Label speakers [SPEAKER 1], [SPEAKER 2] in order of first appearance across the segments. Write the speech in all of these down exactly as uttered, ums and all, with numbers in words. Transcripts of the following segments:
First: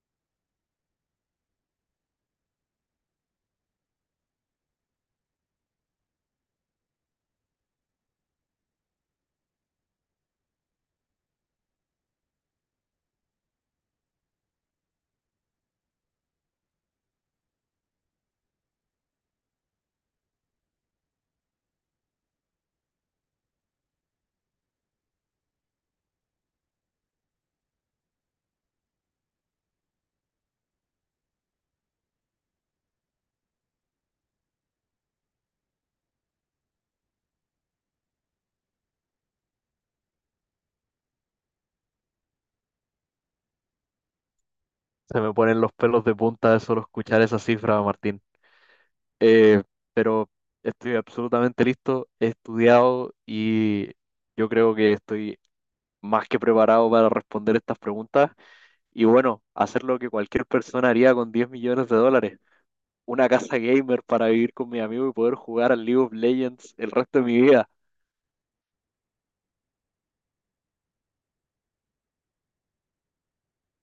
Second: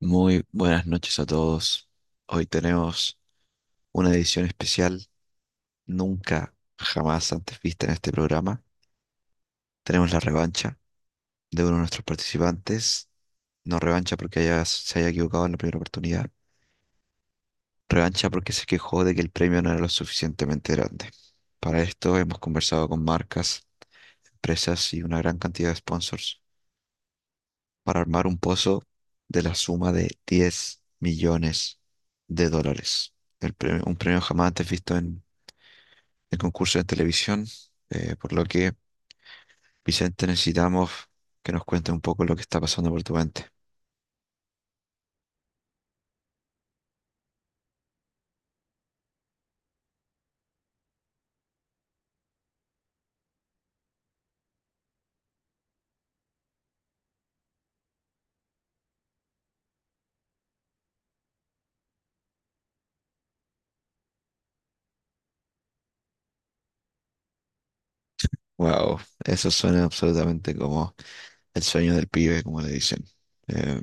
[SPEAKER 1] Muy buenas noches a todos. Hoy tenemos una edición especial nunca jamás antes vista en este programa. Tenemos la revancha de uno de nuestros participantes. No revancha porque haya- se haya equivocado en la primera oportunidad. Revancha porque se quejó de que el premio no era lo suficientemente grande. Para esto hemos conversado con marcas, empresas y una gran cantidad de sponsors para armar un pozo de la suma de diez millones de dólares. El premio- un premio jamás antes visto en de concursos de televisión, eh, por lo que, Vicente, necesitamos que nos cuente un poco lo que está pasando por tu mente.
[SPEAKER 2] Se me ponen los pelos de punta de solo escuchar esa cifra, Martín. Eh, pero estoy absolutamente listo, he estudiado y yo creo que estoy más que preparado para responder estas preguntas. Y bueno, hacer lo que cualquier persona haría con diez millones de dólares. Una casa gamer para vivir con mi amigo y poder jugar al League of Legends el resto de mi vida.
[SPEAKER 1] Wow, eso suena absolutamente como el sueño del pibe, como le dicen. Eh,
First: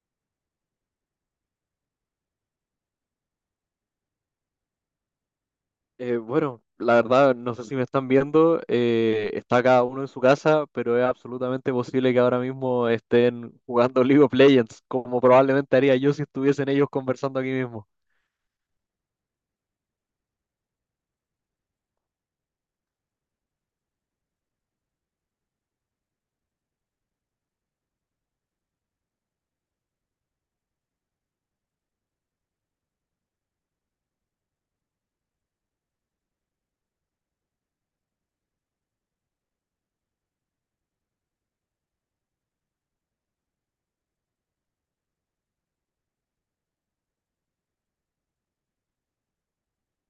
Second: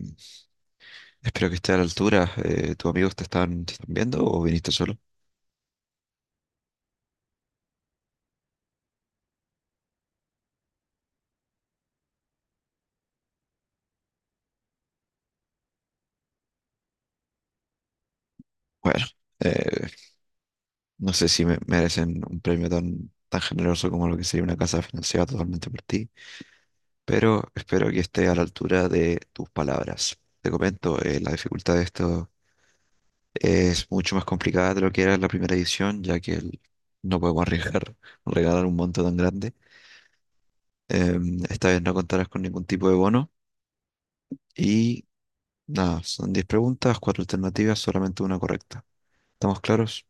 [SPEAKER 1] Espero que esté a la altura. Eh, ¿tus amigos te están, te están viendo o viniste solo?
[SPEAKER 2] Eh, bueno, la verdad, no sé si me están viendo, eh, está cada uno en su casa, pero es absolutamente posible que ahora mismo estén jugando League of Legends, como probablemente haría yo si estuviesen ellos conversando aquí mismo.
[SPEAKER 1] Bueno, eh, no sé si me- merecen un premio tan, tan generoso como lo que sería una casa financiada totalmente por ti, pero espero que esté a la altura de tus palabras. Te comento, eh, la dificultad de esto es mucho más complicada de lo que era la primera edición, ya que el- no podemos arriesgar regalar un monto tan grande. Em, esta vez no contarás con ningún tipo de bono. Y nada, son diez preguntas, cuatro alternativas, solamente una correcta. ¿Estamos claros?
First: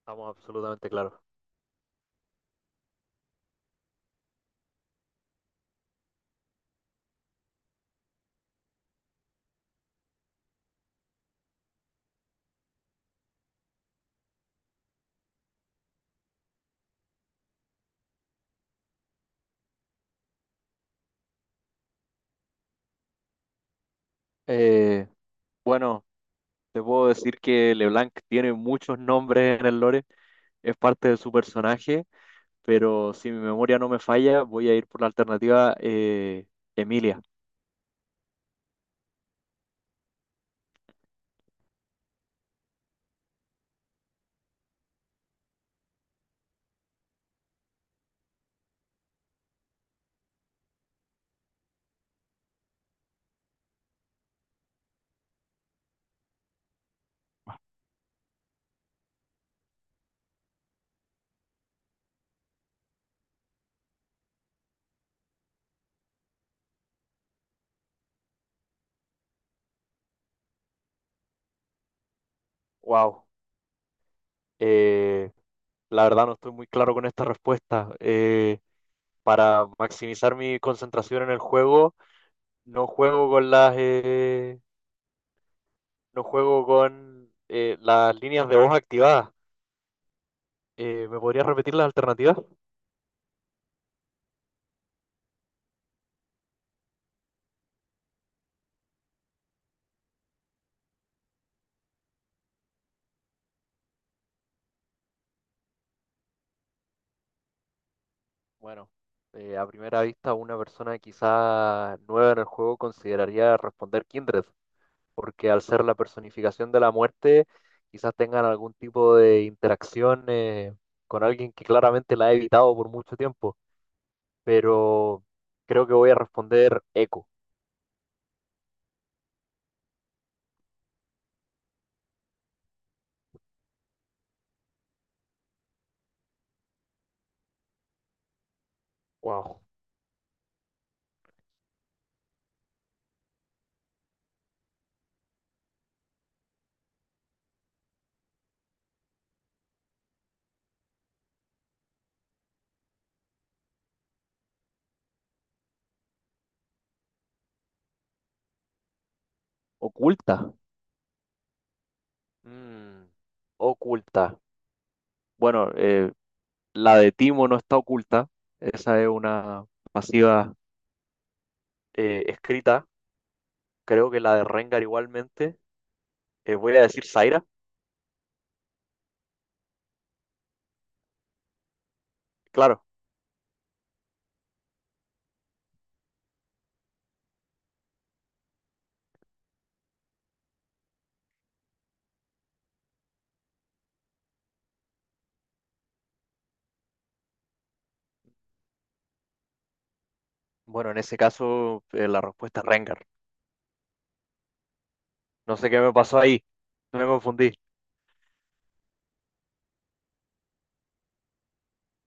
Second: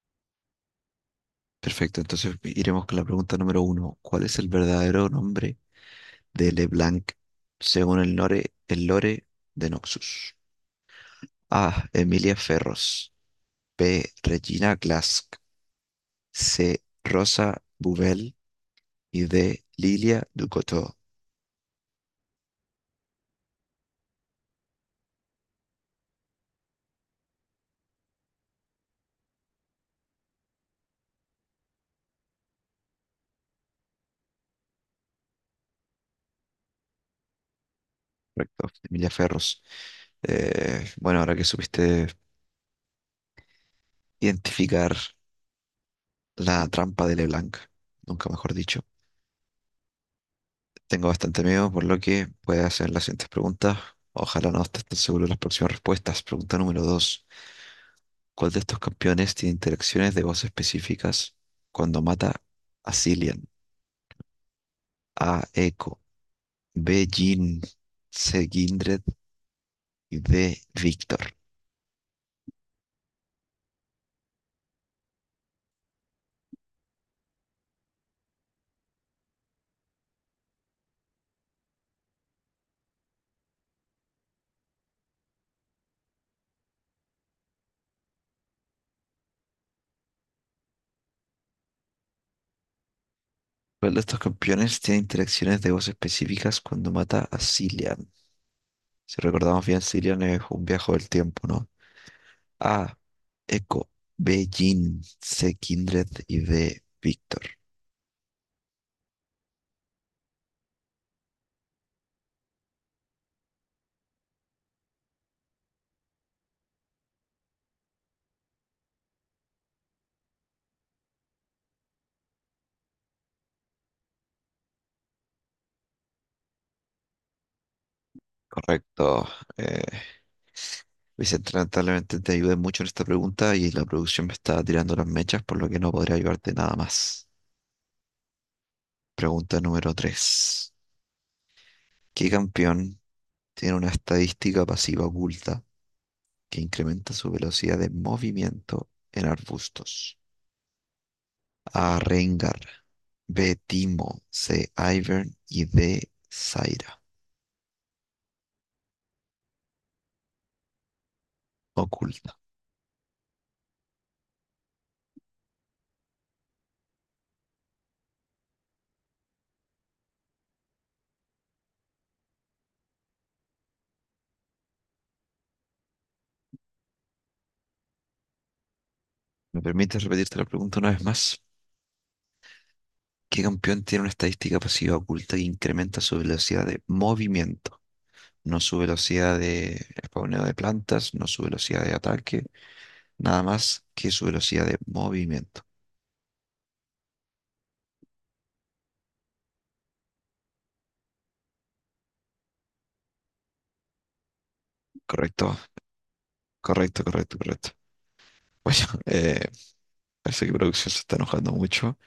[SPEAKER 2] Estamos absolutamente claros.
[SPEAKER 1] Perfecto, entonces iremos con la pregunta número uno. ¿Cuál es el verdadero nombre de LeBlanc según el lore, el lore de Noxus? A. Emilia Ferros. B. Regina Glask. C. Rosa Bubel y de Lilia Ducotto,
[SPEAKER 2] Eh, bueno, te puedo decir que LeBlanc tiene muchos nombres en el lore, es parte de su personaje, pero si mi memoria no me falla, voy a ir por la alternativa eh, Emilia.
[SPEAKER 1] correcto, de Emilia Ferros. Eh, bueno, ahora que supiste identificar la trampa de LeBlanc, nunca mejor dicho, tengo bastante miedo, por lo que voy a hacer las siguientes preguntas. Ojalá no estés tan seguro de las próximas respuestas. Pregunta número dos: ¿Cuál de estos campeones tiene interacciones de voz específicas cuando mata a Cillian? A. Echo, B. Jin, C. Kindred y D. Victor.
[SPEAKER 2] Wow. La verdad no estoy muy claro con esta respuesta. Eh, para maximizar mi concentración en el juego, no juego con las eh, no juego con eh, las líneas de voz activadas. Eh, ¿me podrías repetir las alternativas?
[SPEAKER 1] ¿Cuál de estos campeones tiene interacciones de voz específicas cuando mata a Cillian? Si recordamos bien, Cillian es un viaje del tiempo, ¿no? A. Echo. B. Jin. C. Kindred. Y D. Víctor.
[SPEAKER 2] Bueno, eh, a primera vista una persona quizá nueva en el juego consideraría responder Kindred, porque al ser la personificación de la muerte, quizás tengan algún tipo de interacción eh, con alguien que claramente la ha evitado por mucho tiempo. Pero creo que voy a responder eco.
[SPEAKER 1] Correcto. Eh, Vicente, lamentablemente te ayudé mucho en esta pregunta y la producción me está tirando las mechas, por lo que no podría ayudarte nada más. Pregunta
[SPEAKER 2] Wow.
[SPEAKER 1] número tres. ¿Qué campeón tiene una estadística pasiva oculta que incrementa su velocidad de movimiento en arbustos? A. Rengar, B. Timo, C. Ivern y D. Zaira,
[SPEAKER 2] Oculta.
[SPEAKER 1] oculta.
[SPEAKER 2] Mm, Oculta. Bueno, eh, la de Timo no está oculta. Esa es una pasiva eh, escrita. Creo que la de Rengar igualmente. Eh, voy a decir Zaira.
[SPEAKER 1] ¿Me permites repetirte la pregunta una vez más?
[SPEAKER 2] Claro.
[SPEAKER 1] ¿Qué campeón tiene una estadística pasiva oculta que incrementa su velocidad de movimiento? No su velocidad de spawneo de plantas, no su velocidad de ataque, nada más que su velocidad de movimiento.
[SPEAKER 2] Bueno, en ese caso eh, la respuesta es Rengar.
[SPEAKER 1] ¿Correcto?
[SPEAKER 2] No sé qué me pasó ahí. No
[SPEAKER 1] Correcto,
[SPEAKER 2] Me
[SPEAKER 1] correcto,
[SPEAKER 2] confundí.
[SPEAKER 1] correcto. Bueno, eh, parece que producción se está enojando mucho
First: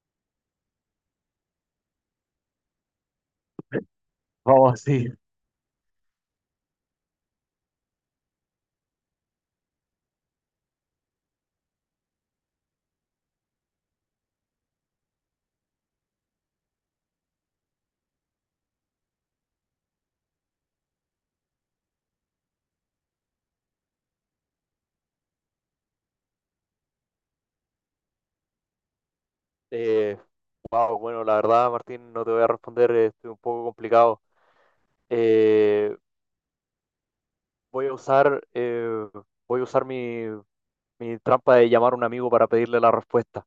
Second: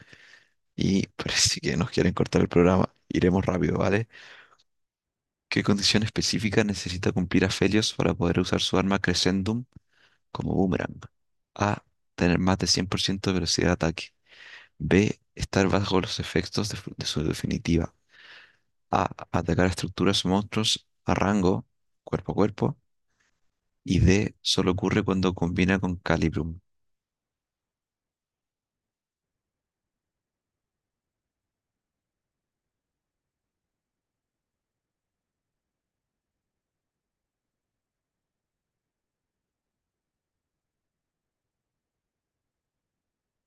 [SPEAKER 1] y parece que nos quieren cortar el programa. Iremos rápido, ¿vale?
[SPEAKER 2] Vamos así.
[SPEAKER 1] ¿Qué condición específica necesita cumplir Aphelios para poder usar su arma Crescendum como boomerang? A. Tener más de cien por ciento de velocidad de ataque. B. Estar bajo los efectos de, de, su definitiva. A. Atacar a estructuras o monstruos a rango, cuerpo a cuerpo. Y D. Solo ocurre cuando combina con Calibrum.
[SPEAKER 2] Eh, wow, bueno, la verdad, Martín, no te voy a responder, eh, estoy un poco complicado. Eh, Voy a usar, eh, voy a usar mi, mi trampa de llamar a un amigo para pedirle la respuesta.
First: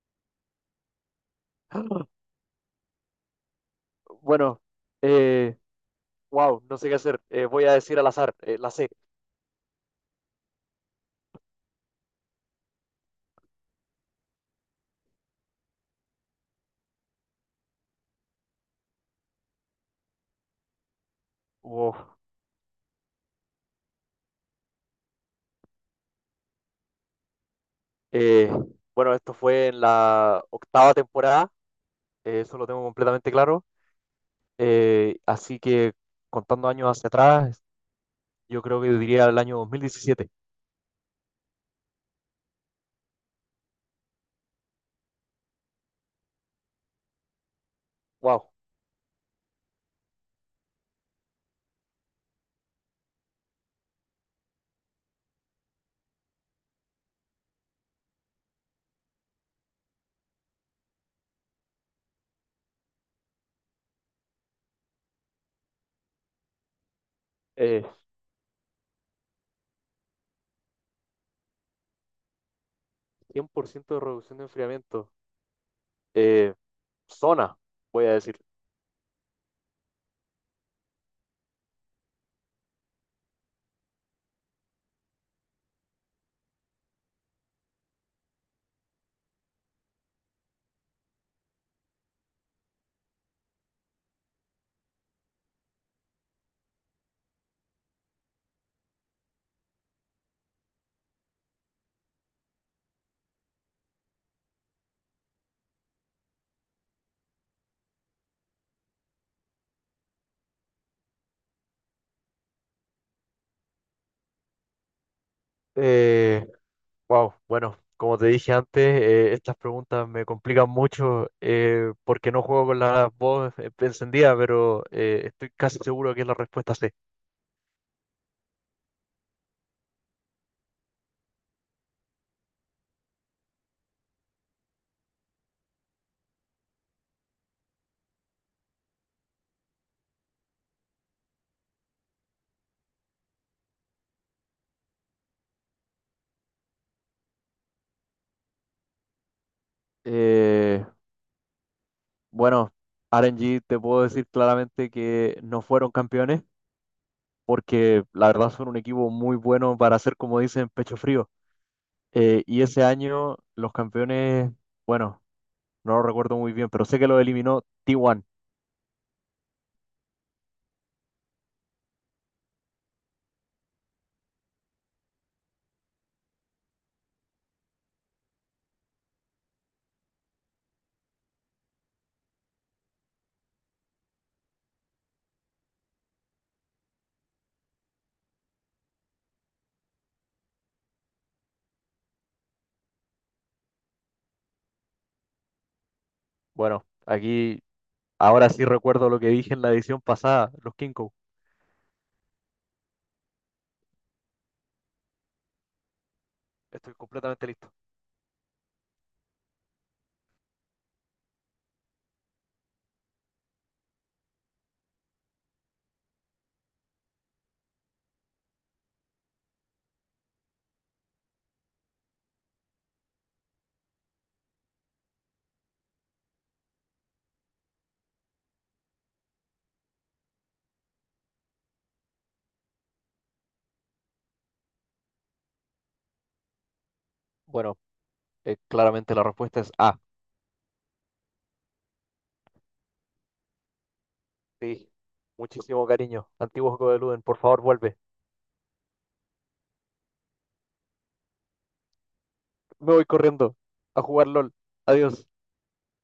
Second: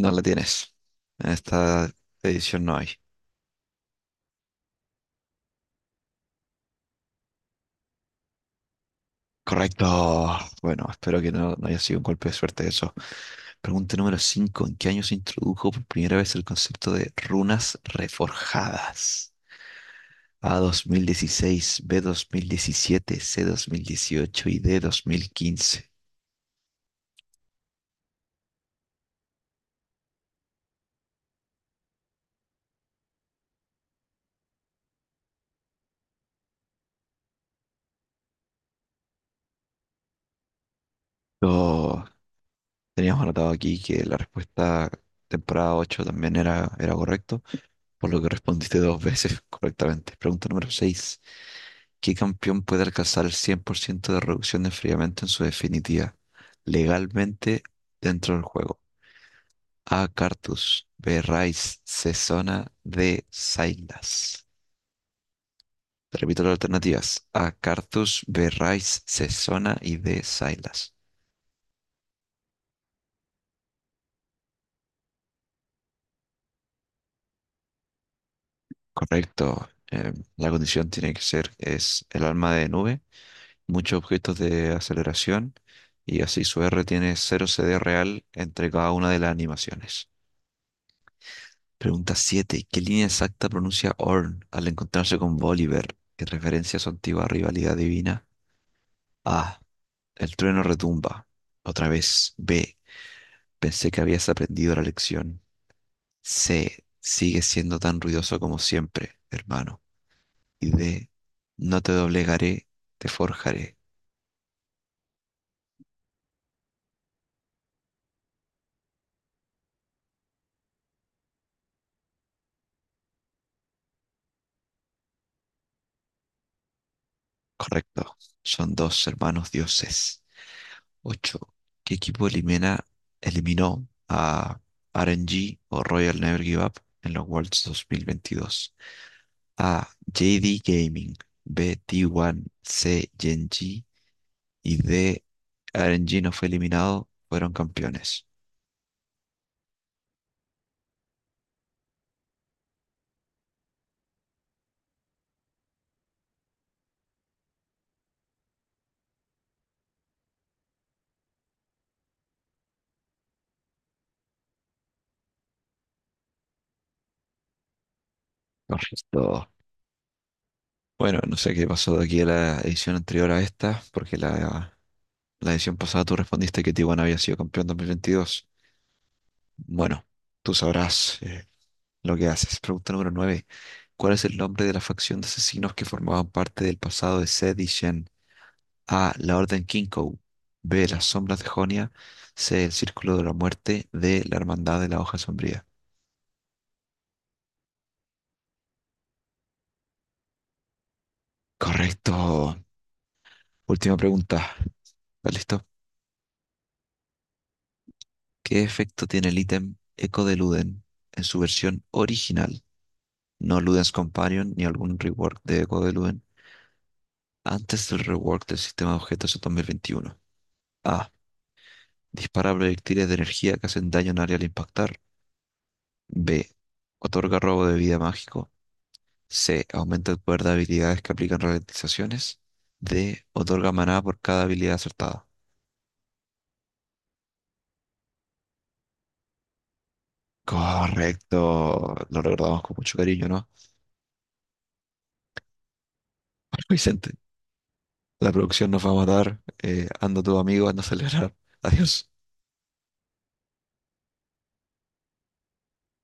[SPEAKER 1] No la tienes. En esta edición no hay.
[SPEAKER 2] Bueno, eh, wow, no sé qué hacer. Eh, voy a decir al azar, eh, la C.
[SPEAKER 1] Correcto. Bueno, espero que no, no haya sido un golpe de suerte eso. Pregunta número cinco: ¿En qué año se introdujo por primera vez el concepto de runas reforjadas? A dos mil dieciséis, B
[SPEAKER 2] Wow.
[SPEAKER 1] dos mil diecisiete, C dos mil dieciocho y D dos mil quince.
[SPEAKER 2] Eh, bueno, esto fue en la octava temporada, eh, eso lo tengo completamente claro. Eh, así que contando años hacia atrás, yo creo que diría el año dos mil diecisiete.
[SPEAKER 1] Yo- teníamos anotado aquí que la respuesta temporada ocho también era, era correcto, por lo que
[SPEAKER 2] Wow,
[SPEAKER 1] respondiste dos veces correctamente. Pregunta número seis: ¿Qué campeón puede alcanzar el cien por ciento de reducción de enfriamiento en su definitiva legalmente dentro del juego? A. Cartus. B. Rice. C. Zona. D. Silas. Te repito las alternativas. A.
[SPEAKER 2] eh,
[SPEAKER 1] Cartus. B. Rice. C. Zona y D. Silas.
[SPEAKER 2] cien por ciento de reducción de enfriamiento. Eh, Zona, voy a decir.
[SPEAKER 1] Correcto. Eh, la condición tiene que ser es el alma de nube, muchos objetos de aceleración y así su R tiene cero C D real entre cada una de las animaciones. Pregunta siete: ¿Qué línea exacta pronuncia Orn al encontrarse con Bolívar? ¿Qué referencia a su antigua rivalidad divina? A. El trueno retumba. Otra vez. B. Pensé que habías aprendido la lección. C. Sigue siendo tan ruidoso como siempre, hermano. Y D. No te doblegaré, te forjaré.
[SPEAKER 2] Eh, Wow, bueno, como te dije antes, eh, estas preguntas me complican mucho eh, porque no juego con la voz eh, encendida, pero eh, estoy casi seguro que es la respuesta C.
[SPEAKER 1] Correcto. Son dos hermanos dioses. Ocho, ¿qué equipo elimina, eliminó a R N G o Royal Never Give Up en los Worlds dos mil veintidós? A. J D Gaming. B. T uno. C. gen G. Y D. R N G no fue eliminado, fueron campeones.
[SPEAKER 2] Eh, bueno, R N G te puedo decir claramente que no fueron campeones porque la verdad son un equipo muy bueno para hacer, como dicen, pecho frío. Eh, y ese año los campeones, bueno, no lo recuerdo muy bien, pero sé que lo eliminó T uno.
[SPEAKER 1] Correcto. Bueno, no sé qué pasó de aquí a la edición anterior a esta, porque la, la edición pasada tú respondiste que Tijuana había sido campeón dos mil veintidós. Bueno, tú sabrás eh, lo que haces. Pregunta número nueve. ¿Cuál es el nombre de la facción de asesinos que formaban parte del pasado de Zed y Shen? A. La Orden Kinkou. B. Las Sombras de Jonia. C. El Círculo de la Muerte. D. La Hermandad de la Hoja Sombría.
[SPEAKER 2] Bueno, aquí ahora sí recuerdo lo que dije en la edición pasada, los King.
[SPEAKER 1] Correcto. Última pregunta. ¿Estás listo?
[SPEAKER 2] Estoy completamente listo.
[SPEAKER 1] ¿Qué efecto tiene el ítem Echo de Luden en su versión original? No Luden's Companion ni algún rework de Echo de Luden antes del rework del sistema de objetos en dos mil veintiuno. A. Dispara proyectiles de energía que hacen daño en área al impactar. B. Otorga robo de vida mágico. C. Aumenta el poder de habilidades que aplican ralentizaciones. D. Otorga maná por cada habilidad acertada.
[SPEAKER 2] Bueno, eh, claramente la respuesta es A.
[SPEAKER 1] Correcto. Lo recordamos con mucho cariño, ¿no?
[SPEAKER 2] Sí. Muchísimo cariño. Antiguo juego de
[SPEAKER 1] Vicente.
[SPEAKER 2] Luden, por favor, vuelve.
[SPEAKER 1] La producción nos va a matar. Eh, anda tu amigo, anda a celebrar. Adiós.
[SPEAKER 2] Me voy corriendo a jugar L O L. Adiós.